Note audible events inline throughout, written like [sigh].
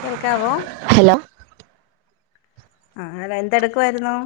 കേൾക്കാവോ? ഹലോ. ആഹ് ആള് എന്തെടുക്കുവായിരുന്നു?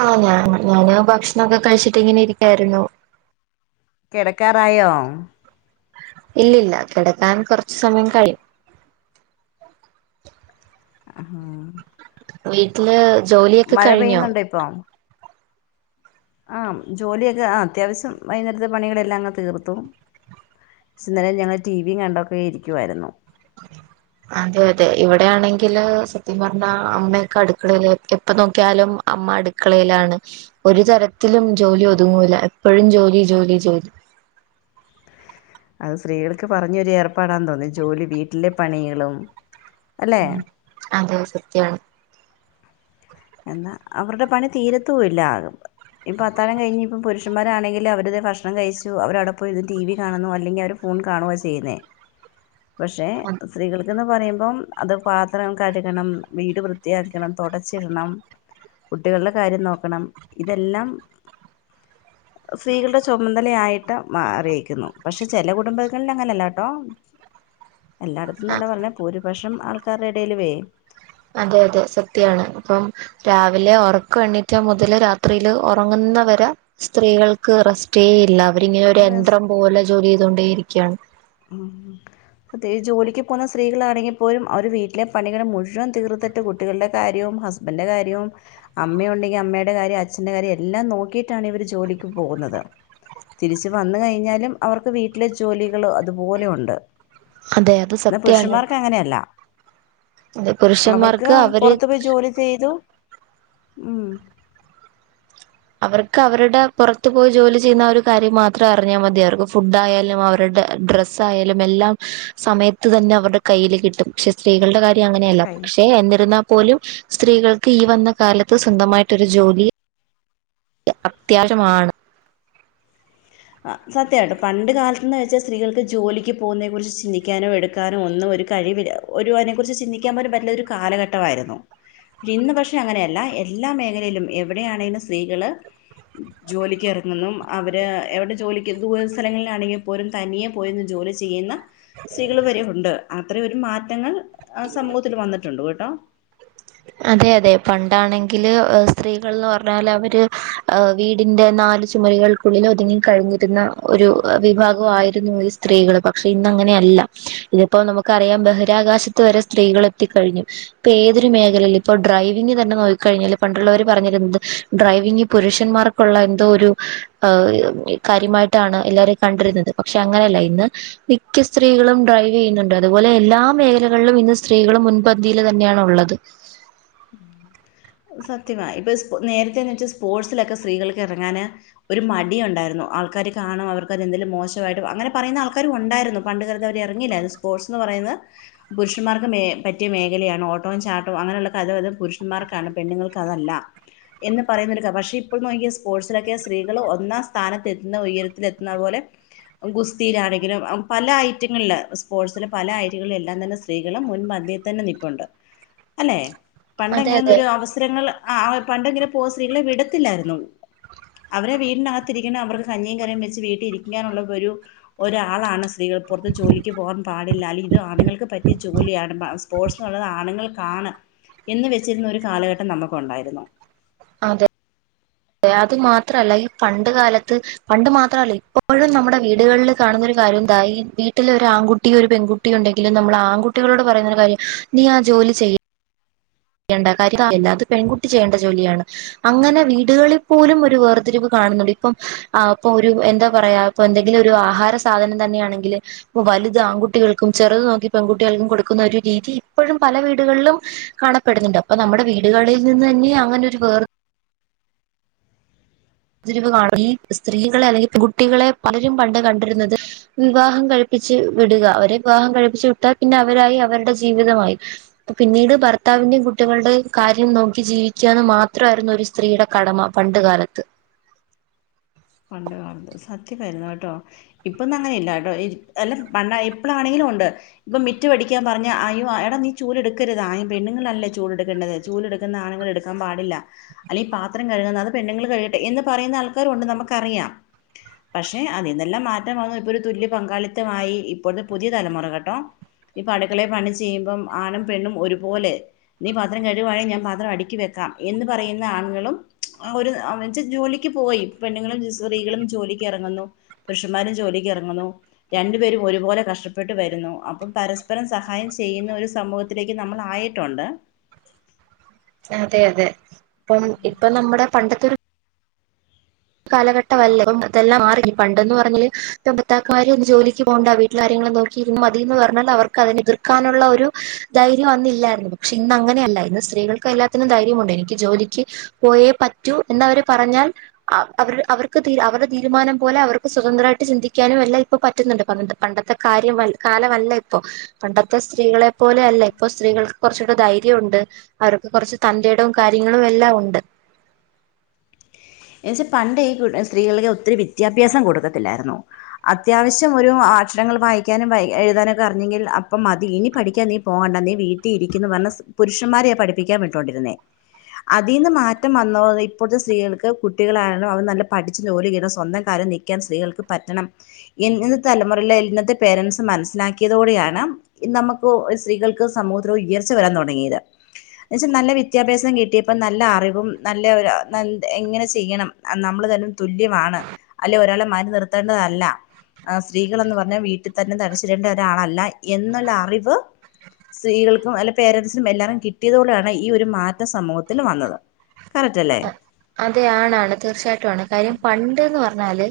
ആഹ് [unintelligible] ഞാ ഭക്ഷ്ണൊക്കെ കഴ്ച്ചിട്ട് ഇങ്ങനെ ഇരിക്കായിരുന്നു. കേടക്കാറായോ? ഇല്ലില്ല കേടക്കാൻ കൊർച്ച് സമയം കഴിം. അഹാ. വീട്ടില് ജോലിയൊക്കെ കഴിഞ്ഞോ? പെയ്യുന്നുണ്ടോ ഇപ്പൊ ആഹ് ജോലിയൊക്കെ ആഹ് അത്യാവശ്യം വൈകുന്നരത്തെ പണികളെല്ലാം അങ്ങ് തീർത്തു. സിന്നലെ ഞങ്ങള് ടി വിയും കണ്ടൊക്കെ ഇരിക്കുവായിരുന്നു. അതെ അതെ ഇവിടെയാണെങ്കില് സത്യം പറഞ്ഞാ അമ്മയൊക്കെ അടുക്കളയില് എപ്പ നോക്കിയാലും അമ്മ അട് ക്കളേലാണ് ഒരു തരത്തിലും ജോലി ഒതുങ്ങൂല്ലാ എപ്പഴും ജോലി ജോലി ജോലി അത് സ്ത്രീകൾക്ക് പറഞ്ഞൊരു ഏർപ്പാടാന്ന് തോന്നു ഈ ജോലി വീട്ടിലെ പണികളും അല്ലെ അതെ സത്യാണ്. എന്നാ അവരുടെ പണി തീരത്തൂ ഇല്ലാ [unintelligible] ഇപ്പോ അത്താഴം കഴിഞ്ഞ് ഇപ്പ പുരുഷന്മാരാണെങ്കില് അവര് ദേ ഭക്ഷണം കഴിച്ചു അവരവിടെപ്പോയിരുന്ന് ടി വി കാണുന്നു അല്ലെങ്കിൽ അവര് ഫോൺ കാണുവാ ചെയ്യുന്നേ. പക്ഷെ സ്ത്രീകൾക്ക്ന്ന് പറയുമ്പം അത് പാത്രം കഴുകണം, വീട് വൃത്തിയാക്കണം, തൊടച്ച് ഇടണം, കുട്ടികളുടെ കാര്യം നോക്കണം ഇതെല്ലാം സ്ത്രീകളുടെ ചൊമതലയായിട്ട് മാറിയേക്കുന്നു പക്ഷെ ചെല കുടുംബങ്ങളിൽ അങ്ങനെയല്ലാട്ടോ. എല്ലാടത്തുന്നല്ലാ പറയണേ ഭൂരിപക്ഷം ആൾക്കാരുടെ എടയിലുവേ അതെ അതെ സത്യാണ് അപ്പം രാവിലെ ഒറക്കം എണീറ്റ മുതല് രാത്രിയില് ഒറങ്ങുന്നവരെ സ്ത്രീകൾക്ക് റെസ്‌റ്റേ ഇല്ലാ. അവരിങ്ങനെ ഒരു യന്ത്രം പോലെ ജോലി ചെയ്തോണ്ടേയിരിക്കാണ്. ഉം പ്രത്യേകിച്ച് ജോലിക്ക് പോന്ന സ്ത്രീകളാണെങ്കി പോലും അവര് വീട്ടിലെ പണി ഇങ്ങനെ മുഴുവൻ തീർത്തട്ട് കുട്ടികൾടെ കാര്യവും ഹസ് ബൻ്റെ കാര്യവും അമ്മയൊണ്ടെങ്കി അമ്മേടെ കാര്യം അച്ഛൻ്റെ കാര്യം എല്ലാം നോക്കിട്ടാണ് ഇവര് ജോലിക്ക് പോവുന്നത് തിരിച്ച് വന്ന് കഴിഞ്ഞാലും അവർക്ക് വീട്ടിലെ ജോലികള് അതുപോലെ ഇണ്ട്. അതെ അത് ഇന്നാ സത്യാണ് പുരുഷന്മാർക്ക് അങ്ങനെയല്ലാ അത് അവർക്ക് പുരുഷന്മാർക്ക് അവര് പൊറത്ത് പോയി ജോലി ചെയ്തു ഉം അവർക്ക് അവര്ടെ പൊറത്ത് പോയി ജോലി ചെയ്യുന്ന ആ ഒരു കാര്യം മാത്രം അറിഞ്ഞാമതി അവർക്ക് ഫുഡായാലും അവരുട ഡ്രസ് സ്സായലും എല്ലാം സമയത്ത് തന്നെ അവരുടെ കൈയ്യില് കിട്ടും പക്ഷെ സ് സ്ത്രീകളുടെ കാര്യം അങ്ങനെയല്ലാ പക്ഷെ എന്നിരുന്നാ പോലും സ്ത്രീകൾക്ക് ഈ വന്ന കാലത്ത് സ്വന്തമായ്ട്ടൊരു ജോലി എ അത്യാവശ്യമാണ് ആഹ് സത്യാട്ടോ പണ്ട് കാലത്ത്ന്ന് വെച്ചാ സ്ത്രീകൾക്ക് ജോലിക്ക് പോന്നെ കുറിച്ച് ചിന്തിക്കാനോ എട് ക്കാനോ ഒന്നു ഒര് കഴിവില്ലാ ഒരു അയ്നെ കുറിച്ച് ചിന്തിക്കാൻ പോലും പറ്റില്ലാ ഒര് കാലഘട്ടവായിരുന്നു. ഇന്ന് പക്ഷെ അങ്ങനെയല്ലാ എല്ലാ മേഖലേലും എവിടെ ആണേലും സ്ത്രീകള് ജോലിക്ക് എറങ്ങുന്നും അവര് എവടെ ജോലിക്ക് ദൂരെ സ്ഥലങ്ങളിലാണെങ്കി പോലും തനിയെ പോയി നിന്ന് ജോലി ചെയ്യുന്ന സ്ത്രീകള് വരെ ഒണ്ട് അത്രേം ഒരു മാറ്റങ്ങൾ ആ സമൂഹത്തില് വന്നിട്ടൊണ്ട് കേട്ടോ അതെ അതെ പണ്ടാണെങ്കില് സ്ത്രീകൾന്ന് പറഞ്ഞാലവര് ആഹ് വീടിന്റ നാല് ചുമരുകൾക്കുള്ളില് ഒതുങ്ങി കഴിഞ്ഞിരുന്ന ഒരു വിഭാഗവായിരുന്നു ഈ സ്ത്രീകള് പക്ഷെ ഇന്ന് അങ്ങനെ അല്ലാ ഇന്നിപ്പോ നമ്മക്കറിയാം ബഹിരാകാശത്ത് വരെ സ്ത്രീകളെത്തിക്കഴിഞ്ഞു ഇപ്പ ഏതൊരു മേ ഖലേല് ഇപ്പൊ ഡ്രൈവിംഗ് തന്നെ നോക്കി കഴിഞ്ഞാല് പണ്ടുള്ളവര് പറഞ്ഞിരുന്നത് ഡ്രൈവിംഗ് പുരുഷന്മാർക് ക്കുള്ള എന്തോ ഒരു ആഹ് ഈ കാര്യമായിട്ടാണ് എല്ലാരും കണ്ടിരുന്നത് പക്ഷെ അങ്ങനല്ലാ ഇന്ന് മിക്ക സ്ത്രീകളും ഡ്രൈവ് ചെയ്യുന്നുണ്ട് അതുപോലെ എല്ലാ മേഖലകളിലും ഇന്ന് സ്ത്രീകള് മുൻപന്തീല് തന്നെയാണൊള്ളത്. അത് സത്യമാ ഇപ്പ സ് നേരത്തെ എന്ന് വെച്ചാ സ്പോർട്സിലൊക്കെ സ്ത്രീകൾക്ക് എറങ്ങാന് ഒര് മടി ഒണ്ടാരുന്നു ആൾക്കാര് കാണും അവർക്കത് എന്തേലും മോശവായിട്ട് അങ്ങനെ പറേന്ന ആൾക്കാരും ഒണ്ടാരുന്നു പണ്ട് കാലത്ത് അവരെറങ്ങില്ലാരുന്നു സ്പോർട്സ്ന്ന് പറയുന്നെ പുരുഷന്മാർക്ക് മേ പറ്റിയ മേഖലയാണ് ഓട്ടവും ചാട്ടവും അങ്ങനെയുള്ള [unintelligible] അത് പുരുഷന്മാർക്കാണ് പെണ്ണ്ങ്ങൾക്കതല്ലാ എന്ന് പറെന്നൊര്ക്ക പക്ഷേ ഇപ്പ നോക്കിയ സ്പോർട്സിലെക്കെ സ്ത്രീകളു ഒന്നാം സ്ഥാനത്ത് എത്ത്ന്ന ഉയരത്തിലെത്ത്ന്ന പോലെ ഗുസ്തിലാണെങ്കിലും അം പല ഐറ്റങ്ങൾല് സ്പോർട്സ് ല് പല ഐറ്റങ്ങളില് എല്ലാം തന്നെ സ് സ്ത്രീകള് മുൻപന്തി തന്നെ നിപ്പൊണ്ട് അല്ലെ അതെ അതെ പണ്ടെങ്ങനെന്നൊരു അവസ് സരങ്ങള് ആ അ പണ്ടെങ്ങനെ പോവ സ്ത്രീകളെ വിടത്തില്ലാര്ന്നു അവരെ വീട്നാത്തിരിക്കണ അവർക്ക് കഞ്ഞീം കറിം വെച്ച് വീട്ടി ഇരികങ്ങാനൊള്ള ഒരു ഒരു ഒരാളാണ് സ് ത്രീകള് പൊറത്ത് ജോലിക്ക് പോകാൻ പാടില്ല അല്ലെ ഇത് ആണ്ങ്ങൾക്ക് പറ്റിയ ജോലിയാണ് മ സ്പോർട്സ്ന്ന് ആണ്ങ്ങൾക്കാണ് എന്ന് വെച്ചിര്ന്ന ഒരു കാലഘട്ടം നമ്ക്കൊണ്ടാര്ന്നു. ഏഹ് അതുമാത്രല്ല ഈ പണ്ട് കാലത്ത് പണ്ട് മാത്രല്ല ഇപ്പോഴും നമ്മട വീട്കൾല് കാണുന്നൊരു കാര്യോ എന്താ ഈ വീട്ട്ലൊരാ ആങ്കുട്ടീ ഒര് പെങ്കു ട്ടി ഒണ്ടെങ്കിലും നമ്മള് ആങ്കുട്ടികളോട് പറെന്നൊര് കാര്യം നീ ആ ജോലി ചെയ് യ്യണ്ട കാര്യ [unintelligible] അത് പെൺകുട്ടി ചെയ്യണ്ട ജോലിയാണ് അങ്ങനെ വീട്കളിൽ പോലും ഒര് വേർതിരിവ് കാണുന്നുണ്ട് ഇപ്പം ആ ഇപ്പൊ ഒരു എന്താ പറയാ ഇപ്പൊ എന്തെങ്കിലൊരു ആഹാര സാധനം തന്നെയാണെങ്കില് വലുത് ആങ്കുട്ടികൾക്കും ചെറുത് നോക്കി പെങ്കുട്ടികൾക്കും കൊട്ക്കുന്ന ഒരു രീതി ഇപ്പോഴും പല വീട്കളിലും കാണപ്പെട്ന്നുണ്ട് അപ്പൊ നമ്മടെ വീട്കളിൽ നിന്ന് തന്നെയ അങ്ങനൊര് വേർ തിരിവ് കാണും ഈ സ്ത്രീകളെ അല്ലെങ്കി കുട്ടികളെ പലരും പണ്ട് കണ്ട്ര്ന്നത് വിവാഹം കഴിപ്പിച്ച് വിട്ക അവരെ വിവാഹം കഴിപ്പിച്ച്‌ വിട്ടാൽ പിന്നെ അവരായി അവര്ടെ ജീവിതമായി പിന്നീട് ഭർത്താവിന്റെയും കുട്ടികൾടെ കാര്യം നോക്കി ജീവിക്കാന്ന് മാത്രവാര്ന്നു ഒര് സ് ത്രീയുടെ കടമ പണ്ട് കാലത്ത് പണ്ട് കാലത്ത് സത്യവായിര്ന്ന് കേട്ടോ ഇപ്പൊന്നും അങ്ങനെ ഇല്ല കേട്ടോ ഇരി അല്ല പണ്ടാ ഇപ്ളാണെങ്കില് ഒണ്ട് ഇപ്പൊ മിറ്റം അടിക്കാൻ പറഞ്ഞ അയ്യോ എടാ നീ ചൂല് എടുക്കരുത് പെണ്ണുങ്ങളല്ലേ ചൂല് എടുക്കേണ്ടത് ചൂല് എടുക്കുന്നത് ആണുങ്ങൾ എടുക്കാൻ പാടില്ല അല്ലെൽ ഈ പാത്രം കഴുകുന്നത് അത് പെണ്ണുങ്ങൾ കഴുകട്ടെ എന്ന് പറയുന്ന ആൾക്കാരും ഉണ്ട് നമുക്കറിയാം പക്ഷെ അതിനെല്ലാം മാറ്റം വന്നു ഇപ്പൊ ഒരു തുല്യ പങ്കാളിത്തമായി ഇപ്പോഴത്തെ പുതിയ തലമുറ കേട്ടോ ഇപ്പൊ അടുക്കളെ പണി ചെയ്യുമ്പം ആണും പെണ്ണും ഒരുപോലെ നീ പാത്രം കഴുകുവാണെ ഞാൻ പാത്രം അടുക്കി വെക്കാം എന്ന് പറയുന്ന ആണുങ്ങളും ഒരു എന്ന് വച്ചാ ജോലിക്ക് പോയി പെണ്ണുങ്ങളും സ്ത്രീകളും ജോലിക്ക് ഇറങ്ങുന്നു പുരുഷന്മാരും ജോലിക്ക് ഇറങ്ങുന്നു രണ്ടുപേരും ഒരുപോലെ കഷ്ടപ്പെട്ടു വരുന്നു അപ്പം പരസ്പരം സഹായം ചെയ്യുന്ന ഒരു സമൂഹത്തി ഇതിലേക്ക് നമ്മളായിട്ടുണ്ട് അതെ അതെ ഇപ്പം ഇപ്പൊ നമ്മുടെ പണ്ടത്തൊരു കാലഘട്ടമല്ല ഇന്നെല്ലാം മാറി പണ്ടെന്ന് പറഞ്ഞല് ഭർത്താക്കന്മാര് ജോലിക്ക് പോകേണ്ട വീട്ട് കാര്യങ്ങൾ നോക്കിയിരുന്നാ മതീന്ന് പറഞ്ഞാൽ അവർക്ക് അതിനെ എതിർക്കാനുള്ള ഒരു ധൈര്യം അന്നില്ലായിരുന്നു പക്ഷെ ഇന്ന് അങ്ങനെയല്ല ഇന്ന് സ്ത്രീകൾക്ക് എല്ലാത്തിനും ധൈര്യമുണ്ട് എനിക്ക് ജോലിക്ക് പോയേ പറ്റൂ എന്നവര് പറഞ്ഞാൽ അവ അവർക്ക് അവരുടെ തീരുമാനം പോലെ അവർക്ക് സ്വതന്ത്രമായിട്ട് ചിന്തിക്കാനും എല്ലാം ഇപ്പൊ പറ്റുന്നുണ്ട് പണ്ടത്തെ പണ്ടത്തെ കാര്യം കാലമല്ല ഇപ്പൊ പണ്ടത്തെ സ്ത്രീകളെ പോലെ അല്ല ഇപ്പൊ സ്ത്രീകൾക്ക് കുറച്ചൂടെ ധൈര്യം ഉണ്ട് അവർക്ക് കുറച്ച് തൻ്റെടവും കാര്യങ്ങളും എല്ലാം ഉണ്ട് എന്ന് വച്ചാൽ പണ്ട് ഈ സ്ത്രീകൾക്ക് ഒത്തിരി വിദ്യാഭ്യാസം കൊടുക്കത്തില്ലായിരുന്നു അത്യാവശ്യം ഒരു അക്ഷരങ്ങൾ വായിക്കാനും എഴുതാനുമൊക്കെ അറിഞ്ഞെങ്കിൽ അപ്പം മതി ഇനി പഠിക്കാൻ നീ പോണ്ട നീ വീട്ടിൽ ഇരിക്കന്ന് പറഞ്ഞ് പുരുഷന്മാരെയാണ് പഠിക്കാൻ വിട്ടോണ്ടിരുന്നേ അതീന്ന് മാറ്റം വന്ന ഇപ്പോഴത്തെ സ്ത്രീകൾക്ക് കുട്ടികളായാലും അവര് നല്ല പഠിച്ച് ജോലി കിട്ടണം സ്വന്തം കാലിൽ നിൽക്കാൻ സ്ത്രീകൾക്ക് പറ്റണം ഇന്നത്തെ [unintelligible] തലമുറയില് ഇന്നത്തെ പേരൻറ്സ് മനസ്സിലാക്കിയതോടെയാണ്. നമുക്ക് സ്ത്രീകൾക്ക് സമൂഹത്തിൽ ഉയർച്ച വരാൻ തുടങ്ങിയത്. എന്നെച്ച നല്ല വിദ്യാഭ്യാസം കിട്ടിയപ്പൊ നല്ല അറിവും നല്ല എങ്ങനെ ചെയ്യണം. നമ്മള് തന്നെ തുല്യമാണ്. അല്ലെ ഒരാളെ മാറി നിർത്തേണ്ടതല്ല. ആ സ്ത്രീകളന്ന് പറ്ഞ്ഞാ വീട്ടിൽ തന്നെ തടച്ചിടെണ്ട ഒരാളല്ല എന്നുള്ള അറിവ് സ്ത്രീകൾക്കും അല്ലെ പേരൻറ്സിനും എല്ലാതും കിട്ടിയതോടെയാണ് ഈ ഒരു മാറ്റം സമൂഹത്തിൽ വന്നത്. കറക്റ്റല്ലേ? അതെ ആണാണ്. തീർച്ചയായിട്ടും ആണ്. കാര്യം പണ്ട്ന്ന് പറ്ഞ്ഞാല്,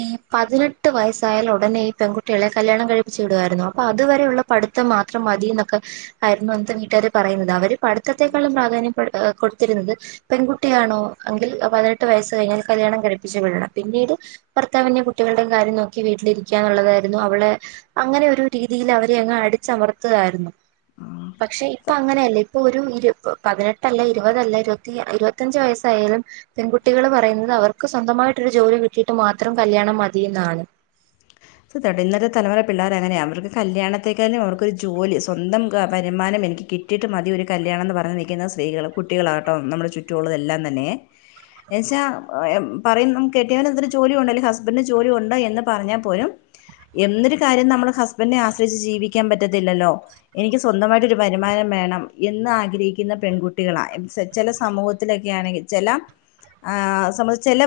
ഈ പതിനെട്ട് വയസ്സായാല് ഉടനെ ഈ പെൺകുട്ടികളെ കല്യാണം കഴിപ്പിച്ചു വിടുവായിരുന്നു. അപ്പൊ അതുവരെയുള്ള പടിത്തം മാത്രം മതി ഇന്നൊക്കെ ആയിരുന്നു അന്നത്തെ വീട്ടുകാര് പറയുന്നത്. അവര് പഠിത്തത്തെക്കാളും പ്രാധാന്യം കൊടുത്തിരുന്നത്. പെൺകുട്ടിയാണൊ എങ്കിൽ പതിനെട്ട് വയസ്സ് കഴിഞ്ഞാല് കല്യാണം കയിപ്പിച്ചു വിടണം പിന്നീട് ഭർത്താവിന്റെയും കുട്ടികളുടെയും കാര്യം നോക്കി വീട്ടിലിരിക്കാന്നുള്ളതായിരുന്നു അവളെ അങ്ങനെ ഒരു രീതിയില് അവരെ അടിച്ചമർത്തുകായിരുന്നു. പക്ഷെ ഇപ്പൊ അങ്ങനെയല്ല. ഇപ്പൊ ഒരു പതിനെട്ടല്ല, ഇരുപതല്ല, ഇരുപത്തി ഇരുപത്തഞ്ച് വയസ് യാലും പെൺകുട്ടികള് പറയുന്നത് അവർക്ക് സ്വന്തമായിട്ടൊരു ജോലി കിട്ടിയിട്ട് മാത്രം കല്യാണം മതീന്നാണ്. ഇന്നത്തെ തലമുറ പിള്ളേരങ്ങനെയാ. അവർക്ക് കല്യാണത്തേക്കാളും അവർക്കൊരു ജോലി സ്വന്തം വെരുമാനം എനിക്ക് കി കിട്ടിട്ട് മതി ഒരു കല്യാണംന്ന് പറഞ്ഞു നിൽക്കുന്ന സ്ത്രീകള് കുട്ടികളാട്ടോ നമ്മുടെ ചുറ്റുള്ളതെല്ലാരും തന്നെ. എന്നച്ചാ പറയും കെട്ടിയവനന്തി ന ജോലിയണ്ടോ അല്ലെങ്കി ഹസ്ബൻഡിന് ജോലി ഉണ്ട് എന്ന് പറഞ്ഞാ പോലും. എന്നൊരു കാര്യം നമ്മൾ ഹസ്ബൻഡിനെ ആശ്രയിച്ച് ജീവിക്കാൻ പറ്റത്തില്ലല്ലോ. എനിക്ക് സ്വന്തമായിട്ടൊരു വരുമാനം വേണം എന്ന് ആഗ്രഹിക്കുന്ന പെൺകുട്ടികളാ ചെല സമൂഹത്തിലൊക്കെ ആണെങ്കിൽ ചെല ആ സബധ [unintelligible] ചെല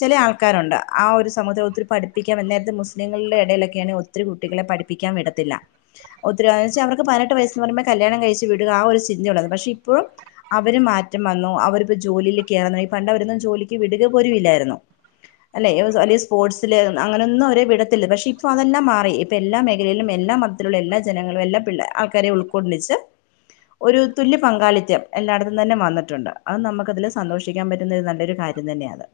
ചെല ആൾക്കാരുണ്ട്. ആ ഒരു സമൂഹം ഒത്തിരി പഠിപ്പിക്കാൻ എന്ന മുസ്ലിങ്ങളുടെ എടയിലൊക്കെയാണ് ഒത്തിരി കുട്ടികളെ പഠിപ്പിക്കാൻ വിടത്തില്ല. ഒത്തിരി [unintelligible] വച്ചാ അവർക്ക് പതിനട്ട് വയസ്സിന് പറിമ്പെ കല്യാണം കഴിച്ച് വിടുക ആ ഒരു ചിന്ത ഉള്ളത്. പക്ഷെ ഇപ്പൊ അവര് മാറ്റം വന്നു. അവര്പ്പൊ ജോലിയിൽ കേറുന്നു. പണ്ട് അവരൊന്നും ജോലിക്ക് വിടുക പോലും ഇല്ലായിരുന്നു. അല്ലെ സോ [unintelligible] അല്ലെ ഈ സ്പോർട്സില് അങ്ങനൊന്നും അവെര്. വിടത്തില്ല. പക്ഷെ ഇപ്പ അതെല്ലാം മാറി. ഇപ്പ എല്ലാ മേഖലയിലും എല്ലാ മതത്തിലുള്ള എല്ലാ ജനങ്ങളും എല്ലാ പിള്ളാ എല്ലാ ആൾക്കാരേ ഒള്ളു. പൊള്ളിച്ച്. ഒരു തുല്യ പങ്കാളിത്ത്യം എല്ലായിടത്തും തന്നെ വന്നിട്ടുണ്ട്. അത് നമുക്ക് അതില് സന്തോഷിക്കാൻ പറ്റുന്നൊരു നല്ലൊരു കാര്യം ഇത്‌ തന്ന്യെത്.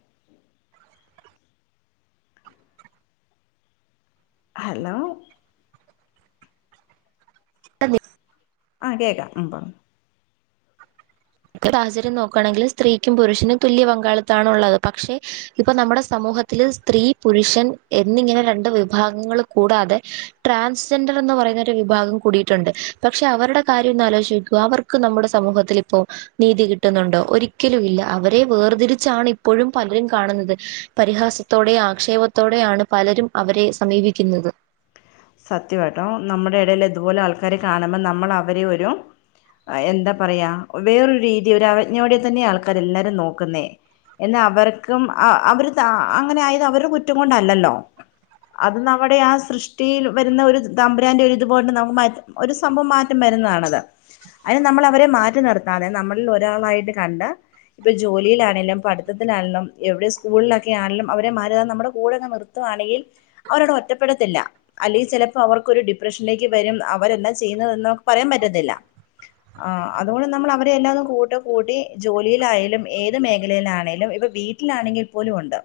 ഹലോ [unintelligible] ആ കേക്കാം. ഉം പറ്ഞ്ഞൊ - - സാഹചെര്യം നോക്കാണെങ്കില് സ്ത്രീക്കും പുരുഷനും തുല്യ പങ്കാളിത്താണൊള്ളത്. പക്ഷെ ഇപ്പ നമ്മെടെ സമൂഹത്തില് സ്ത്രീ പുരുഷൻ എന്നിങ്ങനെ രണ്ട് വിഭാഗങ്ങളും കൂടാതെ. ട്രാൻസ്ജെൻഡറും എന്ന് പറയുന്ന ഒരു വിഭാഗം കൂടിട്ടൊണ്ട്. പക്ഷെ അവരുടെ കാര്യം ഒന്ന് ആലോചിച്ച് നോക്ക് അവർ ക്ക് നമ്മുടെ സമൂഹത്തിൽ ഇപ്പോ. നീതി കിട്ടുന്നുണ്ടോ. ഒരിക്കലും ഇല്ല. അവരെ വേർതിരിച്ചാണ് ഇപ്പോഴും പലരും കാണുന്നത്. പരിഹാസത്തോടെ ആക്ഷേപത്തോടെ ആണ് പലരും അവരെ സമീപിക്കുന്നത്. സത്യവാട്ടൊ. നമ്മെടെ എടേല് ഇതുപോലെ ആൾക്കാര് കാണ് മ്പം നമ്മൾ അവരെ ഒരു. അ എന്താ പറയാ. വേറൊരു രീതി ഒരു അവജ്ഞയോടെ തന്നെ ആൾക്കാരെല്ലാരും നോക്കുന്നേ. എന്നാ അവർക്കും അവര് ത അങ്ങനെ ആയത് അവര്ടെ കുറ്റം കൊണ്ടല്ലല്ലോ. അത് നമ്മെടെ ആ സൃഷ് ടിയിൽ വെരുന്ന ഒരു തമ്പുരാന്റെ ഒരിതു പോലെണ്ട് നമുക്ക് മറ്റ് ഒരു സംഭവം മാറ്റം വെരുന്നതാണത്. അതിന് നമ്മെളവരെ മാറ്റി നിർത്താതെ നമ്മളിൽ ഒരാളായിട്ട് കണ്ട്. ഇപ്പൊ ജോലിലാണേലും പഠിത്തത്തിലാണേലും എവിടെ സ്കൂളിലൊക്കൊയാണേലും അവരെ മാറ്റി നിർത്താതേ നമ്മെടെ കൂടെയങ്ങ് നിർ നിർത്തുവാണെകിൽ അവരവെടെ ഒറ്റപ്പെടുത്തില്ല. അല്ലേൽ ചെലപ്പോ അവർക്കൊരു ഡിപ്രഷനിലേക്ക് വെരും അവരെന്നാ ചെയ്യുന്നതെന്ന് നമ്മെക്ക് പറയാൻ പറ്റത്തില്ല. ആ അതുകൊണ്ട് നമ്മൾ അവരെ എല്ലാതെ കൂട്ടം കൂട്ടി ജോലിയിലായാലും ഏത് മേഖലയിലാണേലും ഇപ്പ വീ വീട്ടിലാണെങ്കിൽ പോലും ഒണ്ട്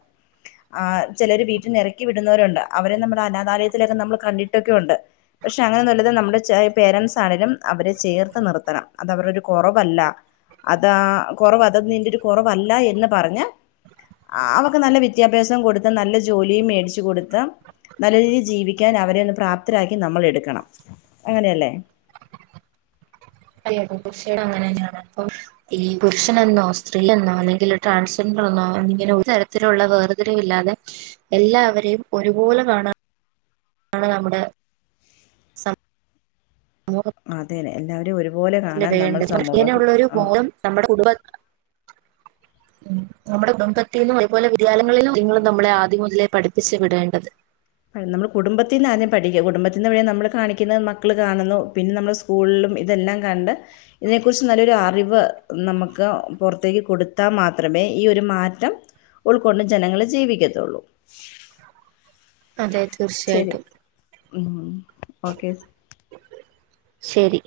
ആഹ് ചെലര് വീട്ടിന്ന് എറക്കി വിടുന്നോരൊണ്ട് അവരെ നമ്മെടെ അനാഥാലയ ത്തിലെക്കെ നമ്മെള് കണ്ടിട്ടെക്കെയൊണ്ട്. പക്ഷെ അങ്ങനെ ഒന്നല്ലാതെ നമ്മുടെ പേരെൻസ് ആണേലും അവരെ ചേർത്ത് നിർത്തണം അത് അവെരുടൊരു കൊറവല്ല. അതാ കൊറവ് അതൊന്നും നിന്റെ കൊറവല്ലായെന്ന് പറഞ്ഞ്. അവക്ക് നല്ല വിദ്യാഭ്യാസം കൊടുത്ത് നല്ല ജോലിയും മേടിച്ചു കൊടുത്ത് നല്ല രീതി ജീവിക്കാൻ അവരെയൊന്ന് പ്രാപ്തരാക്കി നമ്മൾ എടുക്കണം. അങ്ങനെയല്ലേ അല്ലാ [unintelligible] ഇപ്പൊ ഈ പുരുഷനെന്നോ സ്ത്രീയെന്നോ അല്ലെങ്കിൽ ട്രാൻസ്സെൻഡെറെന്നോ ഇങ്ങനെ ഒരു തരത്തിലുള്ള വേർ വേറ്തിരിവില്ലാതെ എല്ലാവരെയും ഒരുപോലെ കാണ ആണ് നമ്മുടെ അതെന്നെ എല്ലാവരെ ഒരുപോലെ കാണാൻ നമ്മൾ സമൂഹം ആഹ് ഉം നമ്മെടെ കുടുംബ ഉം നമ്മെടെ കുടുംബത്തിന്നും ഇതുപോലെ വിദ്യാലയങ്ങളിലും നിങ്ങള് നമ്മെളെ ആദ്യം മുതലേ പഠിപ്പിച്ചു വിടേണ്ടത്. നമ്മള് കുടുംബത്തിന്ന് ആദ്യം പഠിക്കാ കുടുംബത്തിന്ന് പിന്നെ നമ്മെള് കാണിക്കുന്ന മക്കള് കാണുന്നു പിന്നെ നമ്മള് സ് സ്കൂളിലും ഇതെല്ലാം കണ്ട്. ഇതേക്കുറിച്ച് നല്ലൊരു അറിവ് നമ്മെക്ക് പൊറത്തേക്ക് കൊടുത്താൽ മാത്രമേ ഈ ഒരു മാറ്റം. ഉൾക്കൊണ്ട് ജനങ്ങള് ജീവിക്കത്തൊള്ളൂ. അതെ ശരി തീർച്ചയായിട്ടും. ഉം ഓക്കെസ് ശരി